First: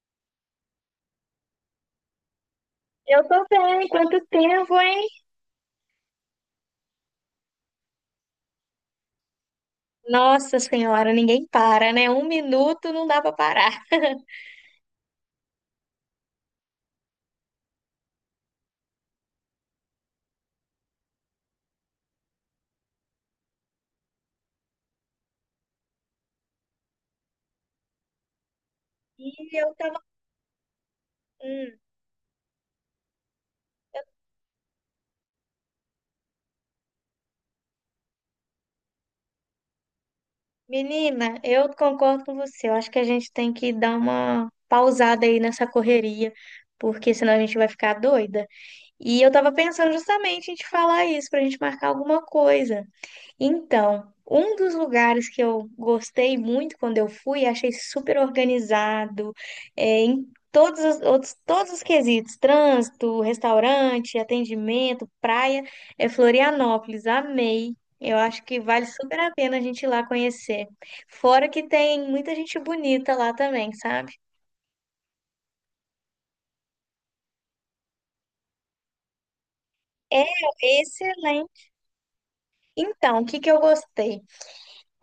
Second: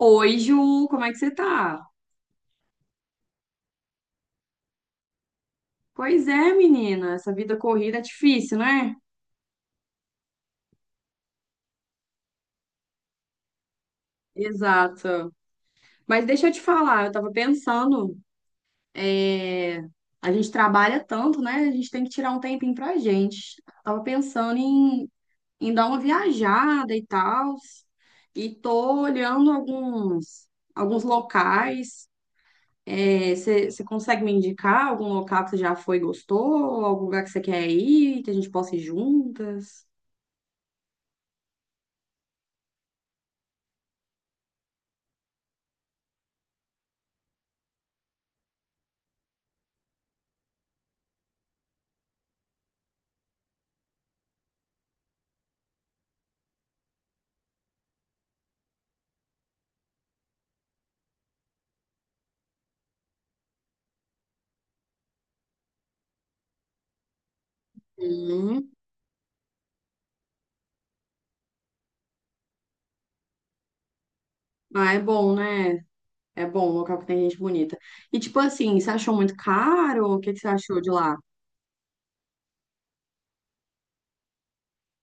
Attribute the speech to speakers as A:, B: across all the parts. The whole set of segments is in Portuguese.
A: Oi, Ju, como é que você tá?
B: Eu tô bem, quanto tempo, hein?
A: Pois é, menina, essa vida corrida é difícil, né?
B: Nossa Senhora, ninguém para, né? Um minuto não dá pra parar.
A: Exato. Mas deixa eu te falar, eu tava pensando, é, a gente trabalha tanto, né? A gente tem que tirar um tempinho pra gente. Tava pensando em dar uma viajada e tal, e tô
B: E
A: olhando
B: eu tava.
A: alguns
B: Hum,
A: locais. Você consegue me indicar algum local que você já foi e gostou? Algum lugar que você quer ir, que a gente possa ir juntas?
B: Menina, eu concordo com você. Eu acho que a gente tem que dar uma pausada aí nessa correria, porque senão a gente vai ficar doida. E eu tava pensando justamente em te falar isso, pra gente marcar alguma coisa. Então, um dos lugares que eu gostei muito quando eu fui, achei super organizado, todos os quesitos, trânsito, restaurante, atendimento, praia, é Florianópolis, amei. Eu acho que
A: Hum.
B: vale super a pena a gente ir lá conhecer. Fora que tem muita gente bonita lá também, sabe?
A: Ah, é bom, né? É bom, um local que tem gente bonita. E tipo assim, você achou muito caro? O
B: É
A: que que você achou de lá?
B: excelente. Então, o que que eu gostei?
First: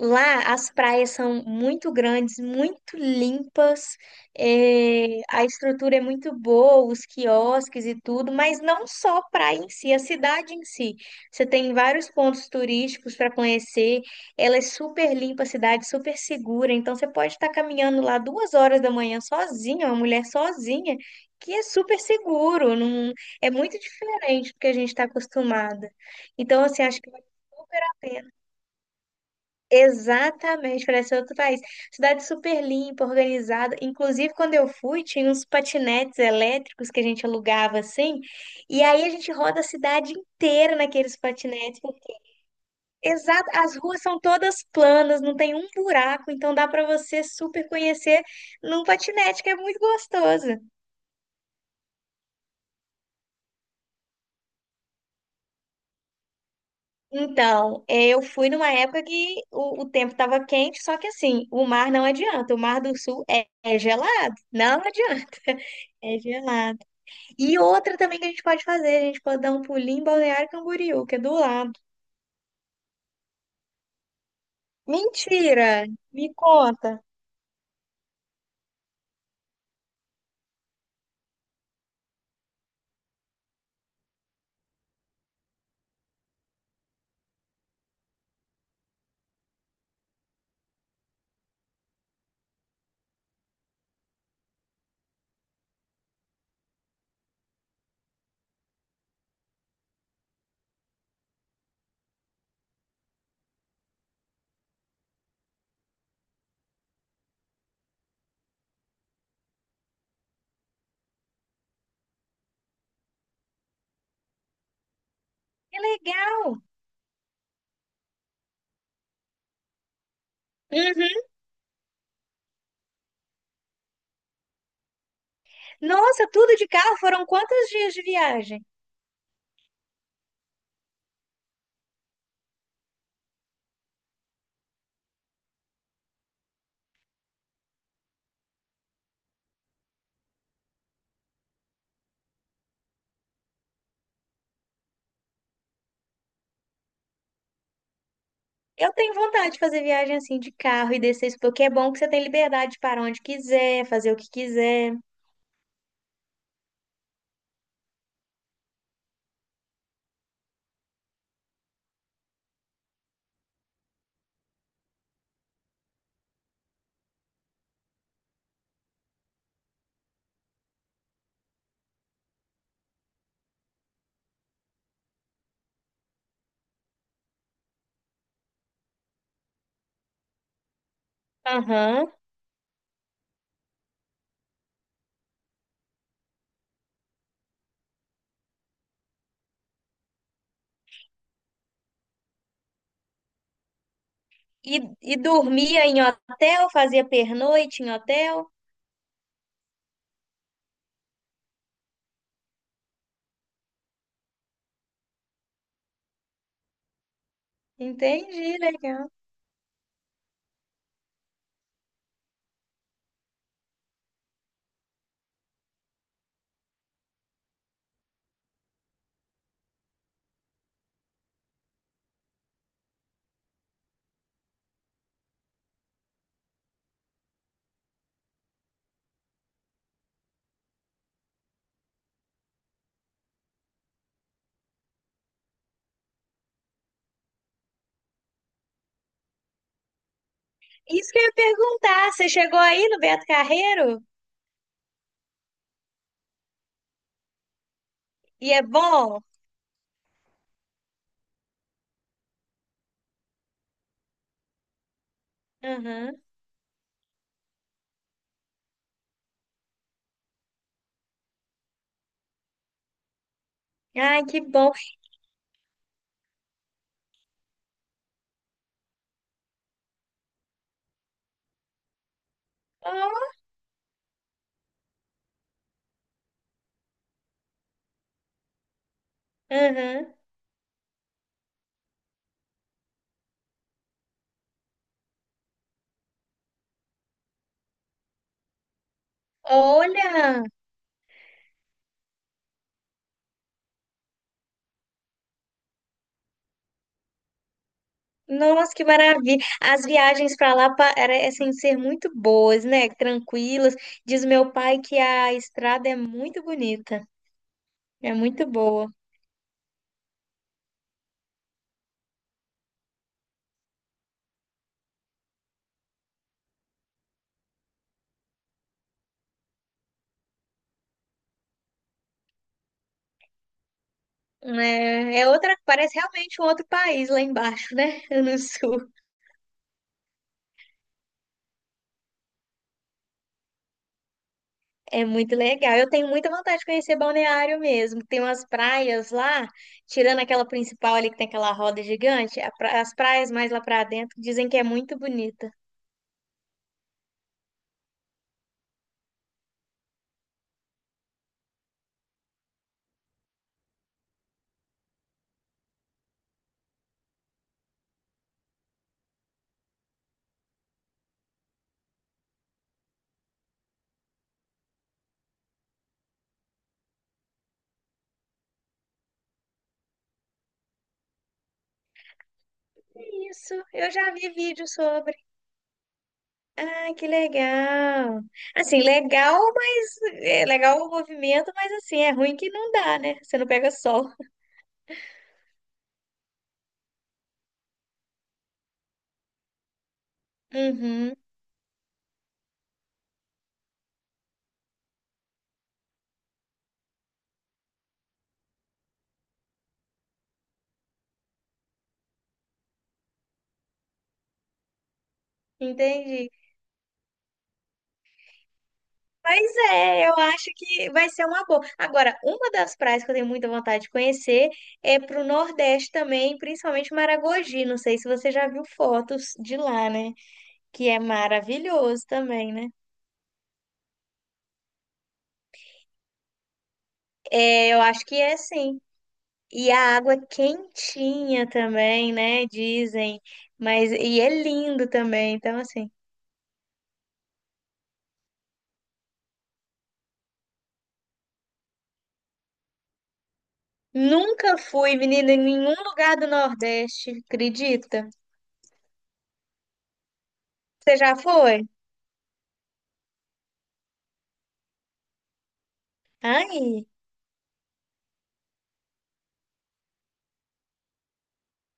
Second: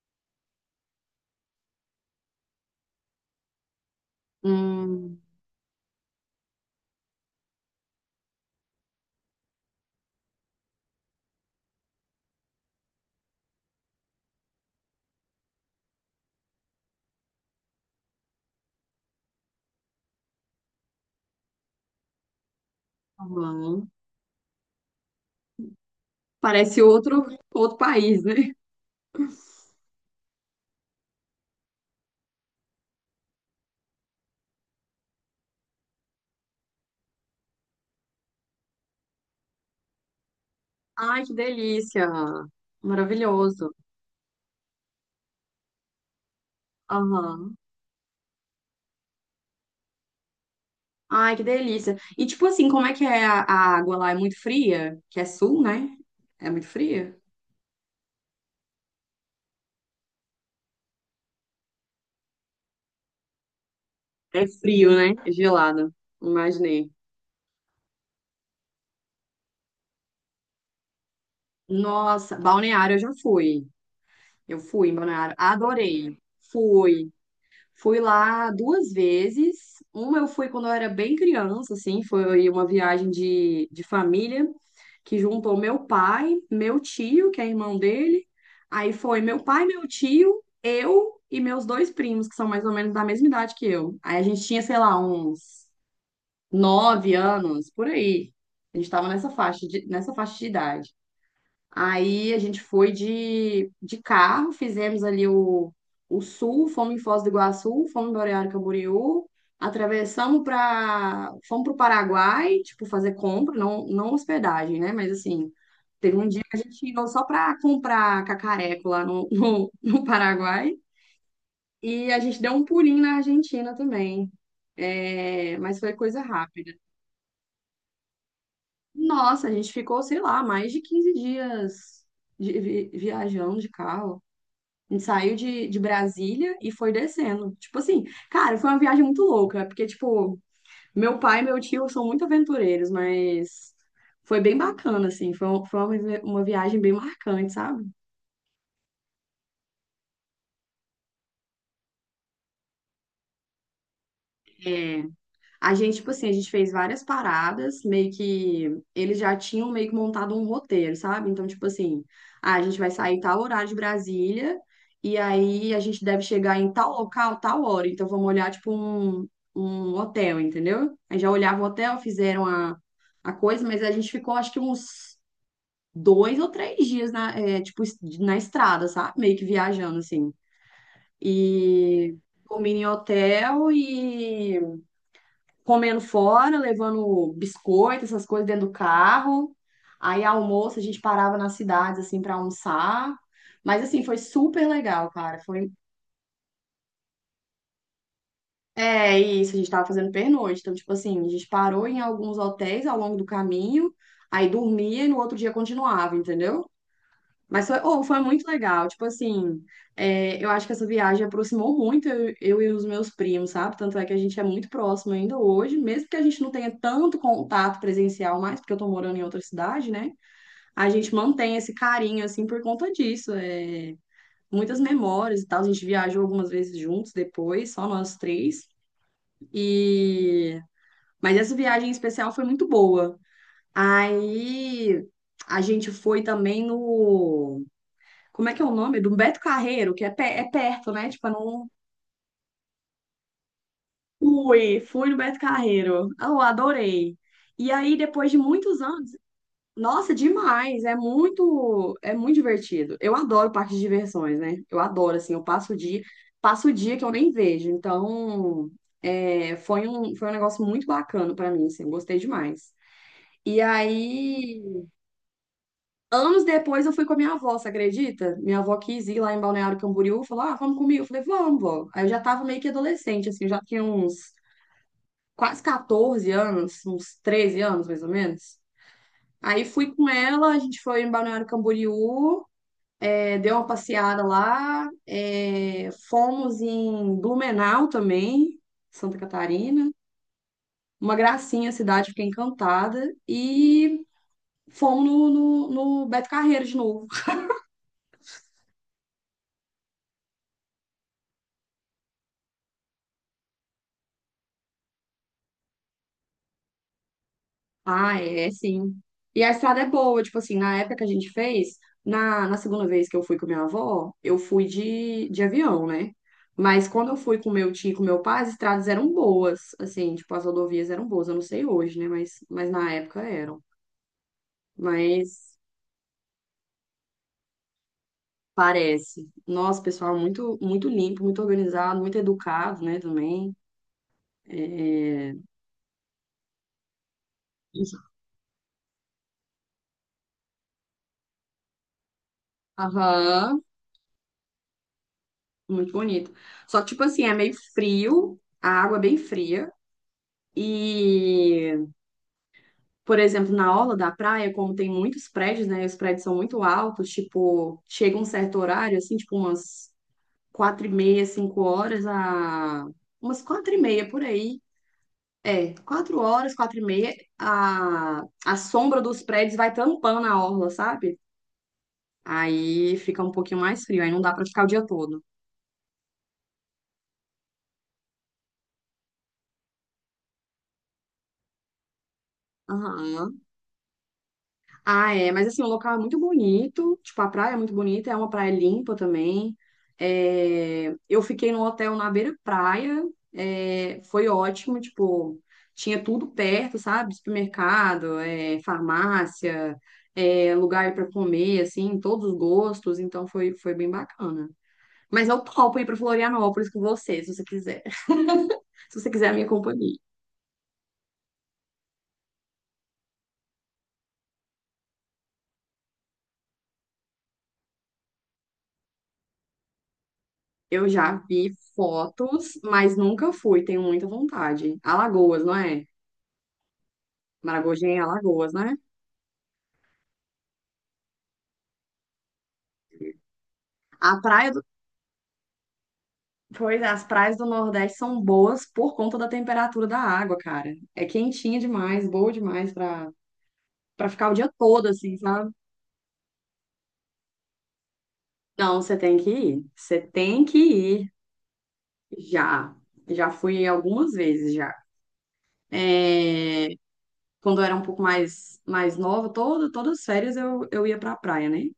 B: Lá as praias são muito grandes, muito limpas,
A: Hum,
B: a estrutura é muito boa, os quiosques e tudo, mas não só a praia em si, a cidade em si. Você tem vários pontos turísticos para conhecer, ela é super limpa, a cidade super segura, então você pode estar caminhando lá 2 horas da manhã sozinha, uma mulher sozinha, que é super seguro, não
A: tá
B: é muito
A: bom.
B: diferente do que a gente está acostumada. Então,
A: Parece
B: assim, acho que vale
A: outro
B: super a
A: país,
B: pena.
A: né?
B: Exatamente, parece outro país. Cidade super limpa, organizada. Inclusive, quando eu fui, tinha uns patinetes elétricos que a gente alugava assim, e aí a gente roda a cidade inteira naqueles
A: Ai, que
B: patinetes.
A: delícia.
B: Exato,
A: Maravilhoso.
B: as ruas são todas planas, não tem um buraco, então dá para você
A: Aham.
B: super conhecer num patinete, que é muito gostoso.
A: Ai, que delícia. E tipo assim, como é que é a água lá? É muito fria? Que é sul, né? É muito fria?
B: Então, eu fui numa época que o tempo estava quente, só que assim, o mar não adianta, o Mar do Sul é gelado,
A: É
B: não
A: frio, né? É
B: adianta.
A: gelado.
B: É gelado.
A: Imaginei.
B: E outra também que a gente pode fazer, a gente pode dar um pulinho em Balneário Camboriú, que é do lado.
A: Nossa, Balneário eu já fui. Eu fui em Balneário.
B: Mentira!
A: Adorei.
B: Me conta.
A: Fui. Fui lá duas vezes. Uma eu fui quando eu era bem criança, assim, foi uma viagem de família que juntou meu pai, meu tio, que é irmão dele. Aí foi meu pai, meu tio, eu e meus dois primos, que são mais ou menos da mesma idade que eu. Aí a gente tinha, sei lá, uns 9 anos, por aí. A gente tava nessa faixa de idade. Aí a gente foi de carro, fizemos ali o sul, fomos em Foz do Iguaçu, fomos em Balneário Camboriú, atravessamos para, fomos para o Paraguai, tipo, fazer compra, não, não hospedagem, né? Mas assim,
B: Que
A: teve um dia que a
B: legal!
A: gente indo só para comprar cacareco lá no Paraguai
B: Uhum.
A: e a gente deu um pulinho na Argentina também. É, mas foi coisa
B: Nossa, tudo de
A: rápida.
B: carro? Foram quantos dias de viagem?
A: Nossa, a gente ficou, sei lá, mais de 15 dias de viajando de carro. A gente saiu de Brasília e foi descendo. Tipo assim, cara, foi uma viagem muito louca, porque, tipo, meu pai e meu tio são muito aventureiros, mas foi bem bacana, assim. Foi, um- foi uma, vi- Uma viagem bem marcante, sabe?
B: Eu tenho vontade de fazer viagem assim de carro e descer isso, porque é bom que você tem liberdade de parar onde quiser, fazer o que quiser.
A: A gente, tipo assim, a gente fez várias paradas, meio que eles já tinham meio que montado um roteiro, sabe? Então, tipo assim, ah, a gente vai sair tal horário de Brasília e aí a gente deve chegar em tal local, tal hora. Então, vamos olhar, um hotel, entendeu? Aí já olhava o hotel, fizeram a coisa, mas a gente ficou, acho que uns 2 ou 3 dias na, é, tipo, es- na estrada, sabe? Meio que viajando, assim.
B: Aham.
A: E dormindo em hotel e comendo fora, levando biscoito, essas coisas dentro do carro. Aí almoço a gente parava nas cidades assim para almoçar. Mas assim, foi super
B: E,
A: legal,
B: e
A: cara. Foi
B: dormia em hotel, fazia pernoite em hotel.
A: É isso, a gente tava fazendo pernoite. Então, tipo assim, a gente parou em alguns hotéis ao longo do caminho, aí dormia e no outro dia continuava, entendeu? Mas foi, oh, foi muito
B: Entendi,
A: legal. Tipo
B: legal.
A: assim, eu acho que essa viagem aproximou muito eu e os meus primos, sabe? Tanto é que a gente é muito próximo ainda hoje, mesmo que a gente não tenha tanto contato presencial mais, porque eu tô morando em outra cidade, né? A gente mantém esse carinho, assim, por conta disso. É, muitas memórias e tal. A gente viajou algumas vezes juntos depois, só nós três. E... Mas essa viagem em especial foi muito boa. Aí a gente foi também no. Como é que é o nome? Do Beto Carreiro, que é, é perto, né?
B: Isso que eu
A: Tipo, eu
B: ia
A: não
B: perguntar, você chegou aí no Beto Carreiro?
A: fui, fui no Beto Carreiro. Ah, eu adorei. E aí, depois de
B: E é
A: muitos anos,
B: bom?
A: nossa, demais, é muito divertido. Eu adoro parques de diversões, né? Eu adoro, assim, eu
B: Aham.
A: passo o dia que eu nem vejo. Então, foi um negócio muito bacana pra mim, assim, eu gostei demais. E
B: Ai, que
A: aí,
B: bom.
A: anos depois eu fui com a minha avó, você acredita? Minha avó quis ir lá em Balneário Camboriú, falou: Ah, vamos comigo. Eu falei: Vamos, vó. Aí eu já tava meio que adolescente,
B: Oh,
A: assim, eu já tinha uns quase 14 anos, uns 13 anos mais ou menos. Aí fui com
B: aham.
A: ela, a gente foi em Balneário Camboriú, deu uma passeada lá, fomos em Blumenau também, Santa Catarina.
B: Olha,
A: Uma gracinha a cidade, fiquei encantada. E fomos no Beto Carreiro de novo.
B: nossa, que maravilha. As viagens para lá parecem ser muito boas, né? Tranquilas. Diz meu pai que a estrada é muito bonita, é
A: Ah,
B: muito
A: é,
B: boa.
A: sim. E a estrada é boa, tipo assim, na época que a gente fez, na segunda vez que eu fui com minha avó, eu fui de avião, né? Mas quando eu fui com meu tio e com meu pai, as estradas eram boas, assim, tipo, as rodovias eram boas, eu não sei hoje, né? Mas na época eram.
B: É, é outra,
A: Mas
B: parece realmente um outro país lá embaixo, né? No sul.
A: parece. Nossa, pessoal, muito, muito limpo, muito organizado, muito educado, né, também.
B: É
A: É...
B: muito legal. Eu tenho muita vontade de conhecer Balneário mesmo. Tem umas praias lá, tirando aquela principal ali que tem aquela roda gigante, as praias mais
A: Aham,
B: lá para dentro dizem que é muito bonita.
A: muito bonito. Só que, tipo assim, é meio frio, a água é bem fria. E, por exemplo, na orla da praia, como tem muitos prédios, né? Os prédios são muito altos, tipo, chega um certo horário, assim, tipo umas 4h30, 5 horas, umas 4h30 por aí. É, 4 horas, 4h30, a sombra dos prédios vai tampando a orla, sabe? Aí fica um
B: Isso,
A: pouquinho mais
B: eu
A: frio, aí
B: já
A: não
B: vi
A: dá pra ficar o
B: vídeo
A: dia
B: sobre.
A: todo.
B: Ah, que legal. Assim, legal, mas é legal o movimento, mas assim, é ruim que não dá, né? Você
A: Aham.
B: não pega sol.
A: Ah, é, mas assim, o local é muito bonito, tipo, a praia é muito bonita, é uma praia limpa também. É,
B: Uhum,
A: eu fiquei num hotel na beira-praia, é, foi ótimo, tipo, tinha tudo perto, sabe? Supermercado, é, farmácia, é, lugar para comer, assim, todos os gostos, então foi, foi bem bacana. Mas eu topo ir para
B: entendi.
A: Florianópolis com você, se você quiser. Se você quiser a minha
B: Mas
A: companhia.
B: é, eu acho que vai ser uma boa. Agora, uma das praias que eu tenho muita vontade de conhecer é pro Nordeste também, principalmente Maragogi. Não sei se você já viu fotos de lá, né?
A: Eu
B: Que é
A: já vi
B: maravilhoso também,
A: fotos,
B: né?
A: mas nunca fui, tenho muita vontade. Alagoas, não é?
B: É, eu
A: Maragogi é em
B: acho que é
A: Alagoas, né?
B: sim. E a água quentinha também, né? Dizem. Mas e
A: A
B: é
A: praia do...
B: lindo também. Então, assim,
A: Pois é, as praias do Nordeste são boas por conta da temperatura da água, cara. É quentinha demais, boa demais pra ficar o dia
B: nunca
A: todo,
B: fui,
A: assim,
B: menina, em
A: sabe?
B: nenhum lugar do Nordeste, acredita?
A: Não, você tem que ir. Você tem que
B: Você
A: ir.
B: já foi?
A: Já. Já fui algumas vezes já. É,
B: Ai,
A: quando eu era um pouco mais nova, todas as férias eu ia pra praia, né?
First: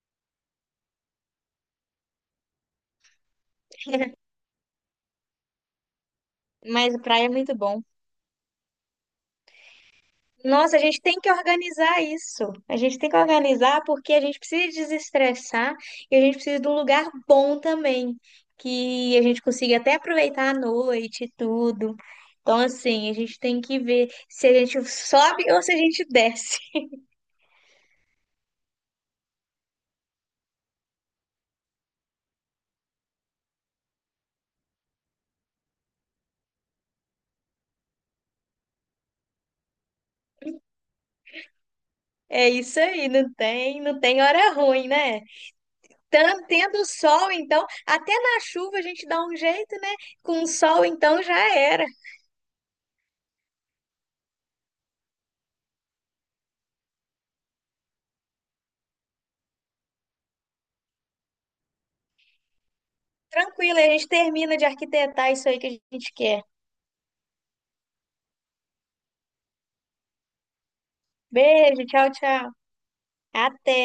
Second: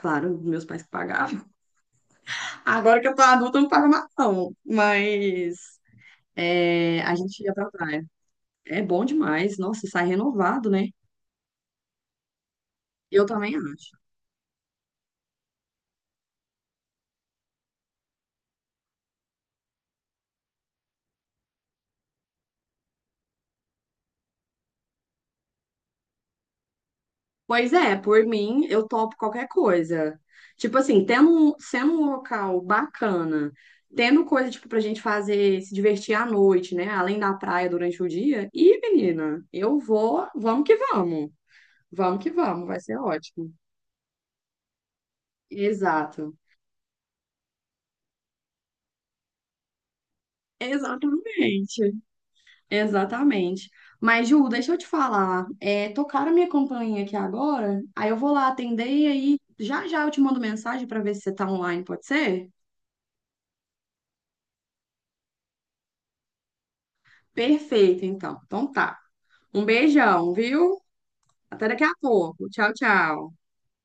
A: Claro, meus pais que pagavam. Agora que eu tô adulta, eu não pago mais não. Mas
B: mas
A: é, a
B: praia é
A: gente ia
B: muito
A: pra
B: bom.
A: praia. É bom demais. Nossa, sai renovado,
B: Nossa, a
A: né?
B: gente tem que organizar isso. A gente tem que
A: Eu também
B: organizar
A: acho.
B: porque a gente precisa desestressar e a gente precisa de um lugar bom também, que a gente consiga até aproveitar a noite e tudo. Então, assim, a gente tem que ver se a gente sobe ou se a gente desce.
A: Pois é, por mim, eu topo qualquer coisa. Tipo assim, sendo um local bacana, tendo coisa, tipo, pra gente fazer, se divertir à noite, né? Além da praia durante o dia. Ih, menina, eu vou, vamos que vamos. Vamos que
B: É
A: vamos, vai
B: isso
A: ser
B: aí, não
A: ótimo.
B: tem, não tem hora ruim, né?
A: Exato.
B: Tendo sol, então, até na chuva a gente dá um jeito, né? Com o sol, então, já era.
A: Exatamente. Exatamente. Mas, Ju, deixa eu te falar. É, tocaram a minha campainha aqui agora, aí eu vou lá atender e aí já já eu te mando mensagem para ver se você tá online, pode ser?
B: Tranquilo, a gente termina de arquitetar isso aí que a gente quer.
A: Perfeito, então. Então tá. Um beijão, viu? Até daqui
B: Beijo,
A: a
B: tchau, tchau.
A: pouco. Tchau, tchau.
B: Até.